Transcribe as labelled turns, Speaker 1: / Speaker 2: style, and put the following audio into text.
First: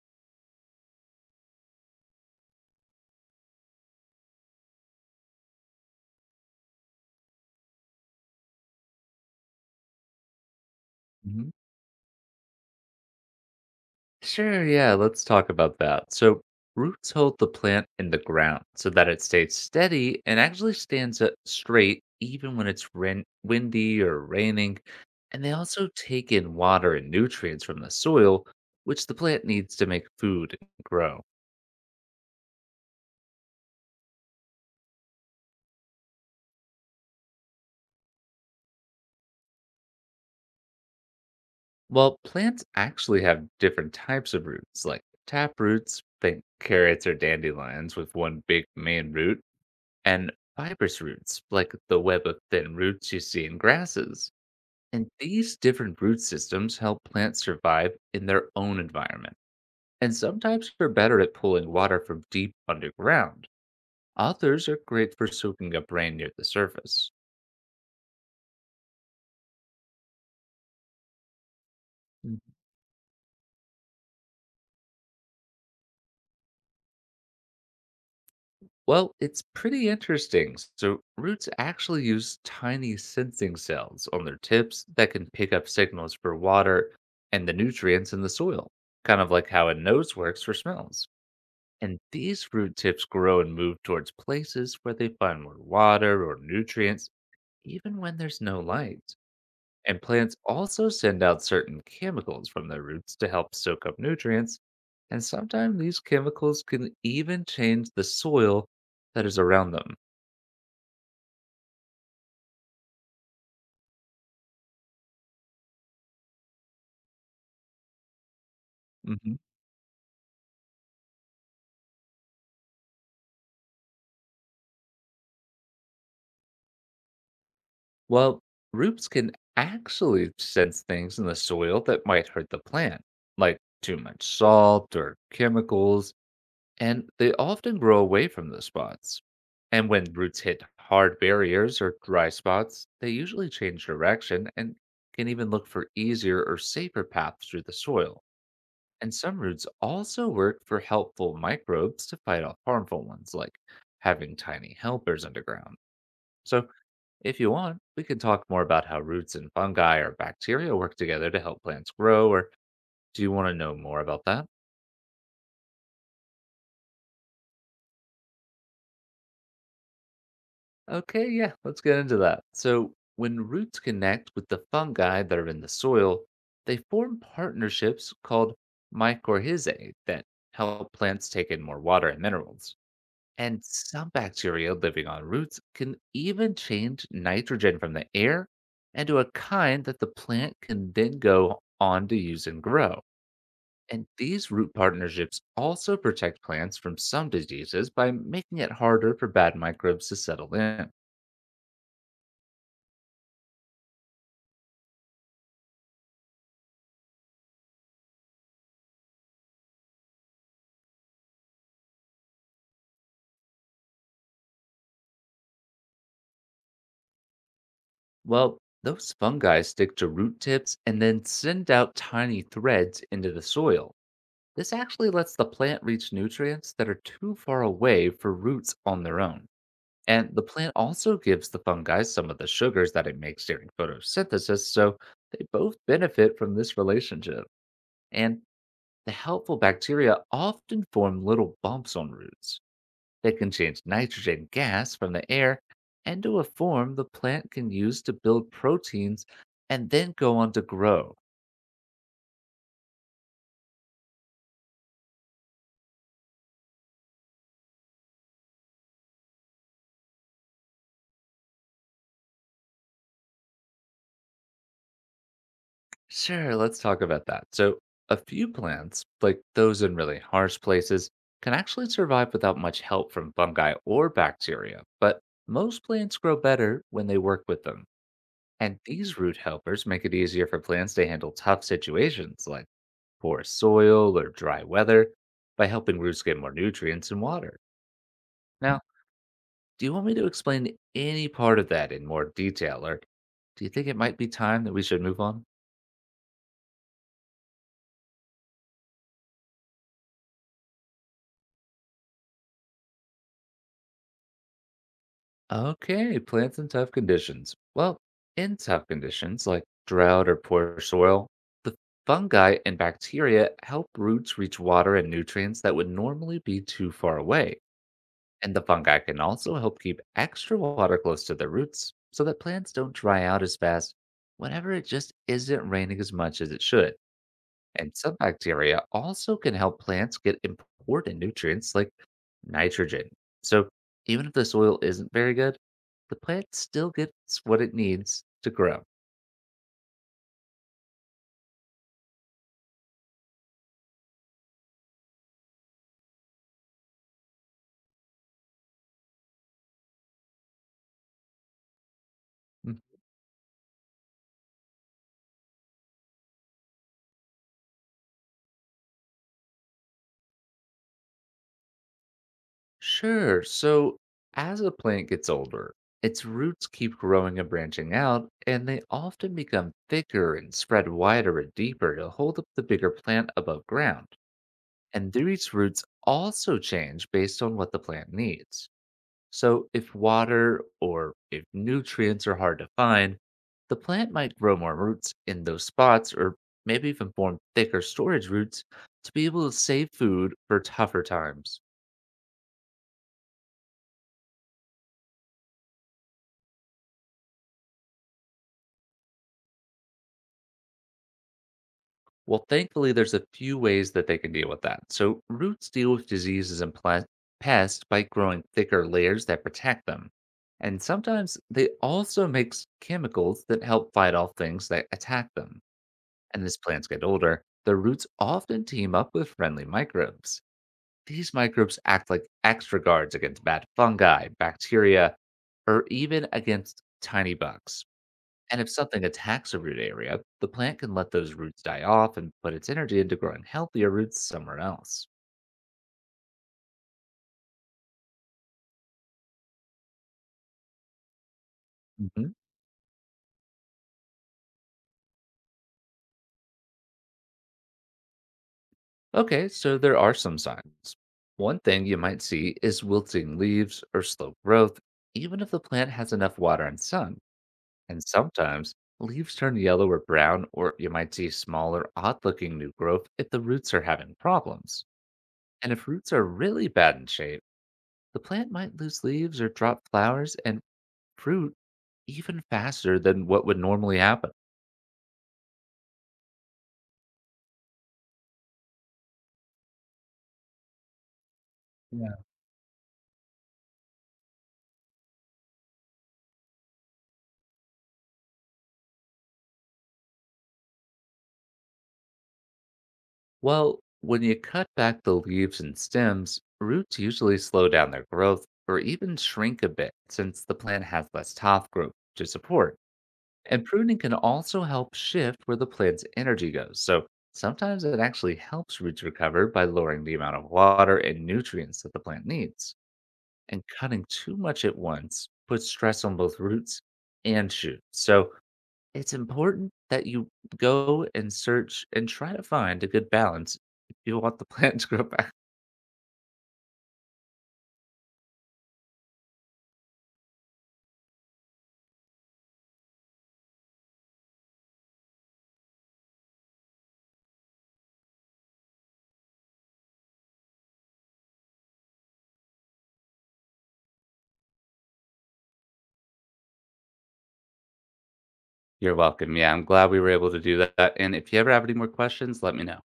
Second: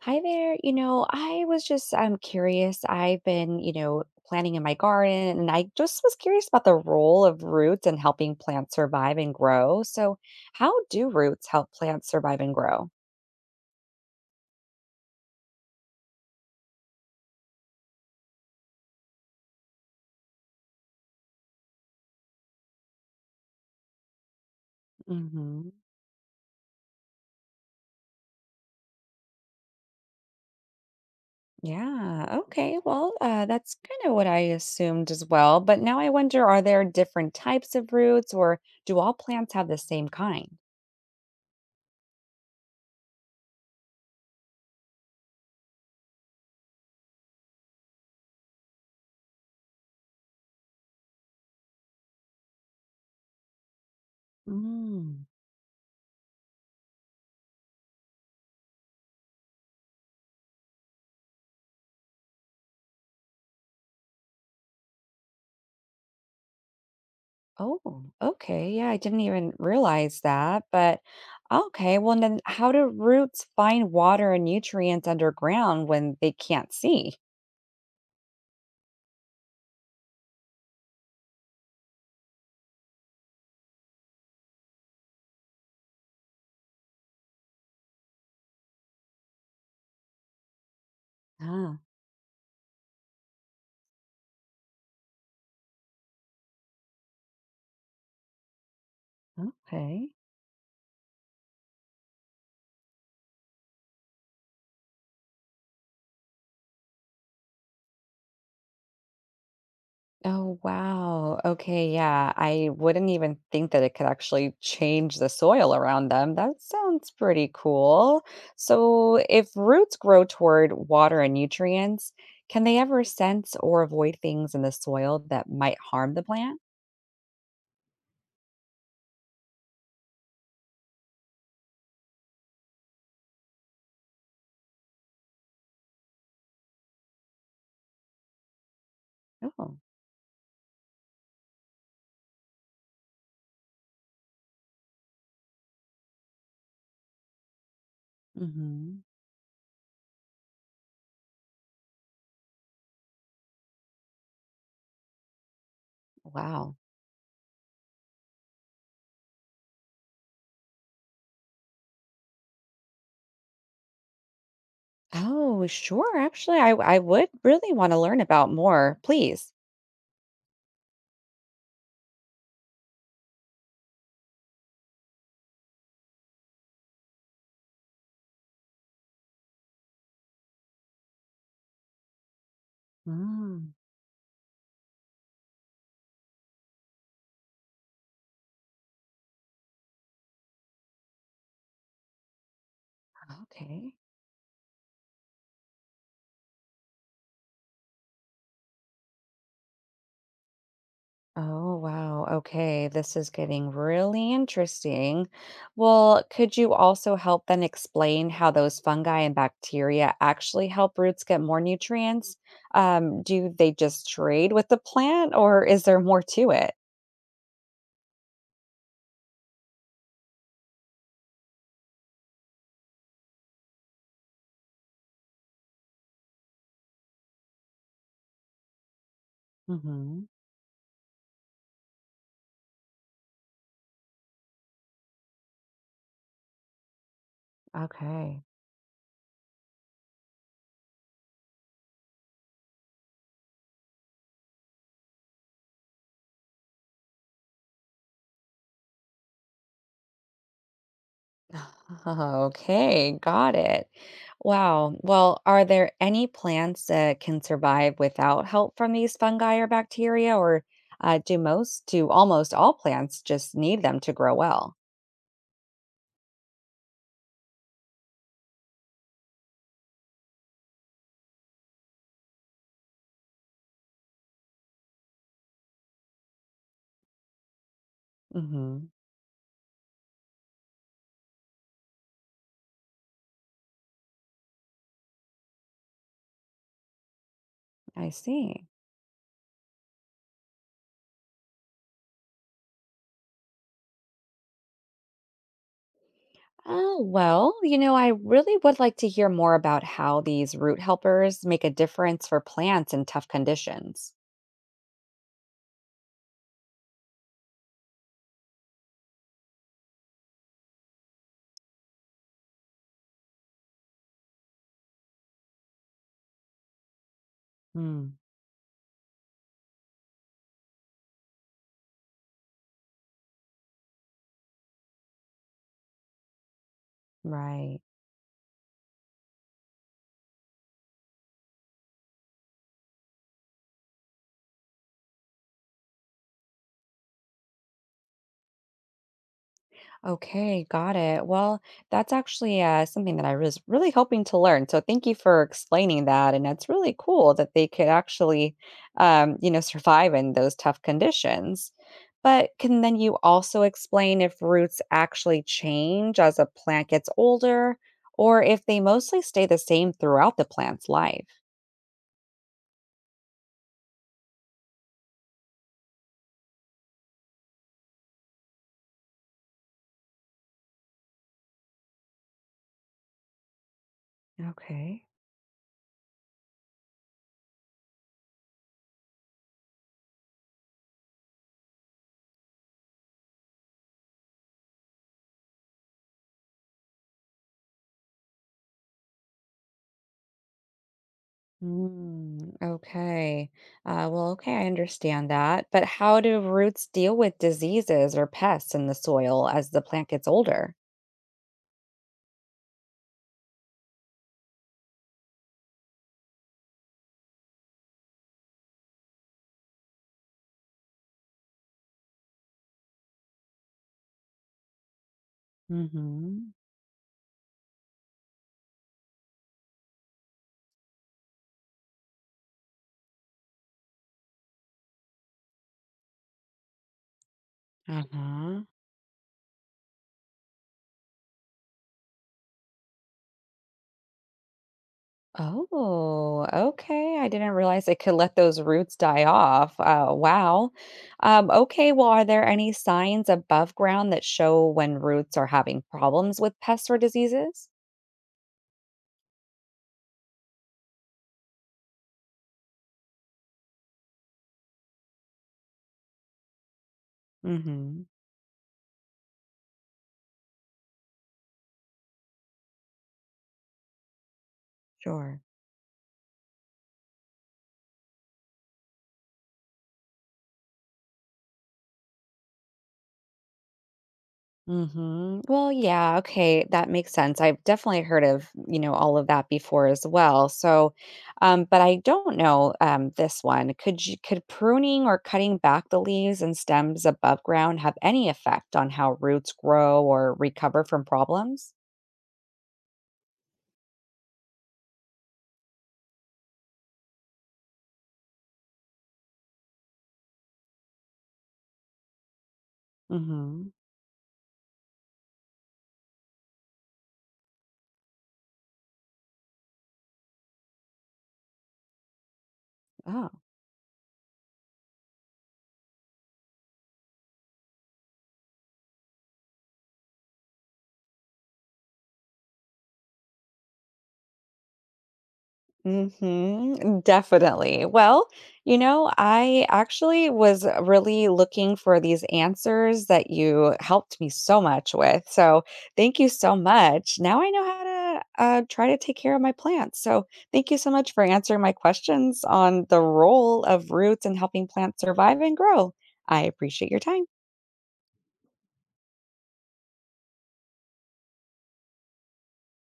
Speaker 1: Hi there. I was just I'm curious. I've been, planting in my garden and I just was curious about the role of roots in helping plants survive and grow. So, how do roots
Speaker 2: Mhm.
Speaker 1: help plants survive and grow?
Speaker 2: Sure, yeah, let's talk about that. So, roots hold the plant in the ground so that it stays steady and actually stands up straight even when it's windy or raining. And they
Speaker 1: Mhm.
Speaker 2: also take in water and nutrients from the soil, which the plant needs to make food and grow.
Speaker 1: Yeah. Okay. Well, that's kind of what I assumed as well. But now I wonder, are there different types of roots or do all plants have the same kind?
Speaker 2: Well, plants actually have different types of roots, like tap roots, think carrots or dandelions with one big main root, and fibrous roots, like the web of thin roots you see in grasses. And these different root systems help plants survive in their own environment. And some types are better at pulling water from deep underground. Others are great for soaking up rain near the surface.
Speaker 1: Oh, okay. Yeah, I didn't even realize that. But okay, well, then how do roots find water and nutrients underground when they can't see?
Speaker 2: Well, it's pretty interesting. So, roots actually use tiny sensing cells on their tips that can pick up signals for water and the nutrients in the soil, kind of like how a nose works for smells.
Speaker 1: Ah,
Speaker 2: And these root tips grow and move towards places where they find more water or nutrients, even when there's no light. And
Speaker 1: okay.
Speaker 2: plants also send out certain chemicals from their roots to help soak up nutrients. And sometimes these chemicals can even change the soil that is around them.
Speaker 1: Oh, wow. Okay, yeah. I wouldn't even think that it could actually change the soil around them. That sounds pretty cool. So,
Speaker 2: hmm
Speaker 1: if roots grow toward water and nutrients, can they ever sense or avoid things in the soil that might harm the plant?
Speaker 2: Well, roots can actually sense things in the soil that might hurt the plant, like too much salt or chemicals, and they often grow away from those spots.
Speaker 1: Oh,
Speaker 2: And when roots hit hard barriers or dry spots, they usually change direction and can even look for easier or safer paths through the soil.
Speaker 1: mm-hmm.
Speaker 2: And some roots also work for helpful microbes to fight off harmful ones, like having tiny helpers underground. So,
Speaker 1: Wow.
Speaker 2: if you want, we can talk more about how roots and fungi or bacteria work together to help plants grow, or do you want to know more about that?
Speaker 1: Oh, sure. Actually, I would really want to learn about more, please.
Speaker 2: Okay, yeah, let's get into that. So, when roots connect with the fungi that are in the soil, they form partnerships called mycorrhizae that help plants take in more water and minerals. And
Speaker 1: Mm.
Speaker 2: some bacteria living on roots can even change nitrogen from the air into a kind that the plant can then go on to use and grow.
Speaker 1: Okay.
Speaker 2: And these root partnerships also protect plants from some diseases by making it harder for bad microbes to settle in.
Speaker 1: Oh, wow. Okay. This is getting really interesting. Well, could you also help then explain how those fungi and bacteria actually help roots get more nutrients? Do they just trade with the plant or is there more to it?
Speaker 2: Well, those fungi stick to root tips and then send out tiny threads into the soil. This actually lets the plant reach nutrients that are too far away for roots on their own.
Speaker 1: Hmm.
Speaker 2: And the plant also gives the fungi some of the sugars that it makes during photosynthesis, so they both benefit from this relationship. And
Speaker 1: Okay.
Speaker 2: the helpful bacteria often form little bumps on roots. They can change nitrogen gas from the air into a form the plant can use to build proteins and then go on to grow.
Speaker 1: Oh, okay, got it. Wow. Well, are there any plants that can survive without help from these fungi or bacteria, or do almost all plants just need them to grow well?
Speaker 2: Sure, let's talk about that. So, a few plants, like those in really harsh places, can actually survive without much help from fungi or bacteria, but most plants grow better when they work with them. And
Speaker 1: Hmm.
Speaker 2: these root helpers make it easier for plants to handle tough situations like poor soil or dry weather by helping roots get more nutrients and water.
Speaker 1: I see.
Speaker 2: Now, do you want me to explain any part of that in more detail, or do you think it might be time that we should move on?
Speaker 1: Oh, well, I really would like to hear more about how these root helpers make a difference for plants in tough conditions.
Speaker 2: Okay, plants in tough conditions. Well, in tough conditions like drought or poor soil, the fungi and bacteria help roots reach water and nutrients that would normally be too far away.
Speaker 1: Mm,
Speaker 2: And the fungi can also help keep extra water close to their roots so that plants don't dry out as fast whenever it just isn't raining as much as it should.
Speaker 1: right.
Speaker 2: And some bacteria also can help plants get important nutrients like nitrogen. So even if the soil isn't very good, the plant still gets what it needs to grow.
Speaker 1: Okay, got it. Well, that's actually something that I was really hoping to learn. So thank you for explaining that. And it's really cool that they could actually, survive in those tough conditions. But can
Speaker 2: Mm.
Speaker 1: then you also explain if roots actually change as a plant gets older, or if they mostly stay the same throughout the plant's life?
Speaker 2: Sure, so as a plant gets older, its roots keep growing and branching out, and they often become thicker and spread wider and deeper to hold up the bigger plant above ground.
Speaker 1: Okay.
Speaker 2: And these roots also change based on what the plant needs. So, if water or if nutrients are hard to find, the plant might grow more roots in those spots or maybe even form thicker storage roots to be able to save food for tougher times.
Speaker 1: Mm, okay. Well, okay, I understand that. But how do roots deal with diseases or pests in the soil as the plant gets older?
Speaker 2: Well, thankfully, there's a few ways that they can deal with that. So, roots deal with diseases and plant pests by growing thicker layers that protect them. And sometimes they also make chemicals that help fight off things that attack them. And
Speaker 1: Mm-hmm.
Speaker 2: as plants get older, their roots often team up with friendly microbes. These microbes act like extra guards against bad fungi, bacteria, or even against tiny bugs. And
Speaker 1: Uh-huh.
Speaker 2: if something attacks a root area, the plant can let those roots die off and put its energy into growing healthier roots somewhere else.
Speaker 1: Oh, okay. I didn't realize it could let those roots die off. Wow. Okay, well, are
Speaker 2: Mhm.
Speaker 1: there any signs above ground that show when roots are having problems with pests or diseases?
Speaker 2: Okay, so there are some signs. One thing you might see is wilting leaves or slow growth, even if the plant has enough water and sun.
Speaker 1: Mm-hmm.
Speaker 2: And sometimes leaves turn yellow or brown, or you might see smaller, odd looking new growth if the roots are having problems.
Speaker 1: Sure.
Speaker 2: And if roots are really bad in shape, the plant might lose leaves or drop flowers and fruit even faster than what would normally happen.
Speaker 1: Hmm. Well, yeah, okay, that makes sense. I've definitely heard of, all of that before as well. So, but I
Speaker 2: Yeah.
Speaker 1: don't know this one. Could pruning or cutting back the leaves and stems above ground have any effect on how roots grow or recover from problems?
Speaker 2: Well, when you cut back the leaves and stems, roots usually slow down their growth or even shrink a bit since the plant has less top growth to support. And
Speaker 1: Mm-hmm.
Speaker 2: pruning can also help shift where the plant's energy goes. So sometimes it actually helps roots recover by lowering the amount of water and nutrients that the plant needs.
Speaker 1: Oh.
Speaker 2: And cutting too much at once puts stress on both roots and shoots. So it's important that you go and search and try to find a good balance if you want the plant to grow back.
Speaker 1: Mhm, definitely. Well, I actually was really looking for these answers that you helped me so much with. So, thank you so much. Now I know how to try to take care of my plants. So, thank you so much for answering my questions on the role of roots and helping plants survive and grow. I appreciate your time.
Speaker 2: You're welcome. Yeah, I'm glad we were able to do that. And if you ever have any more questions, let me know.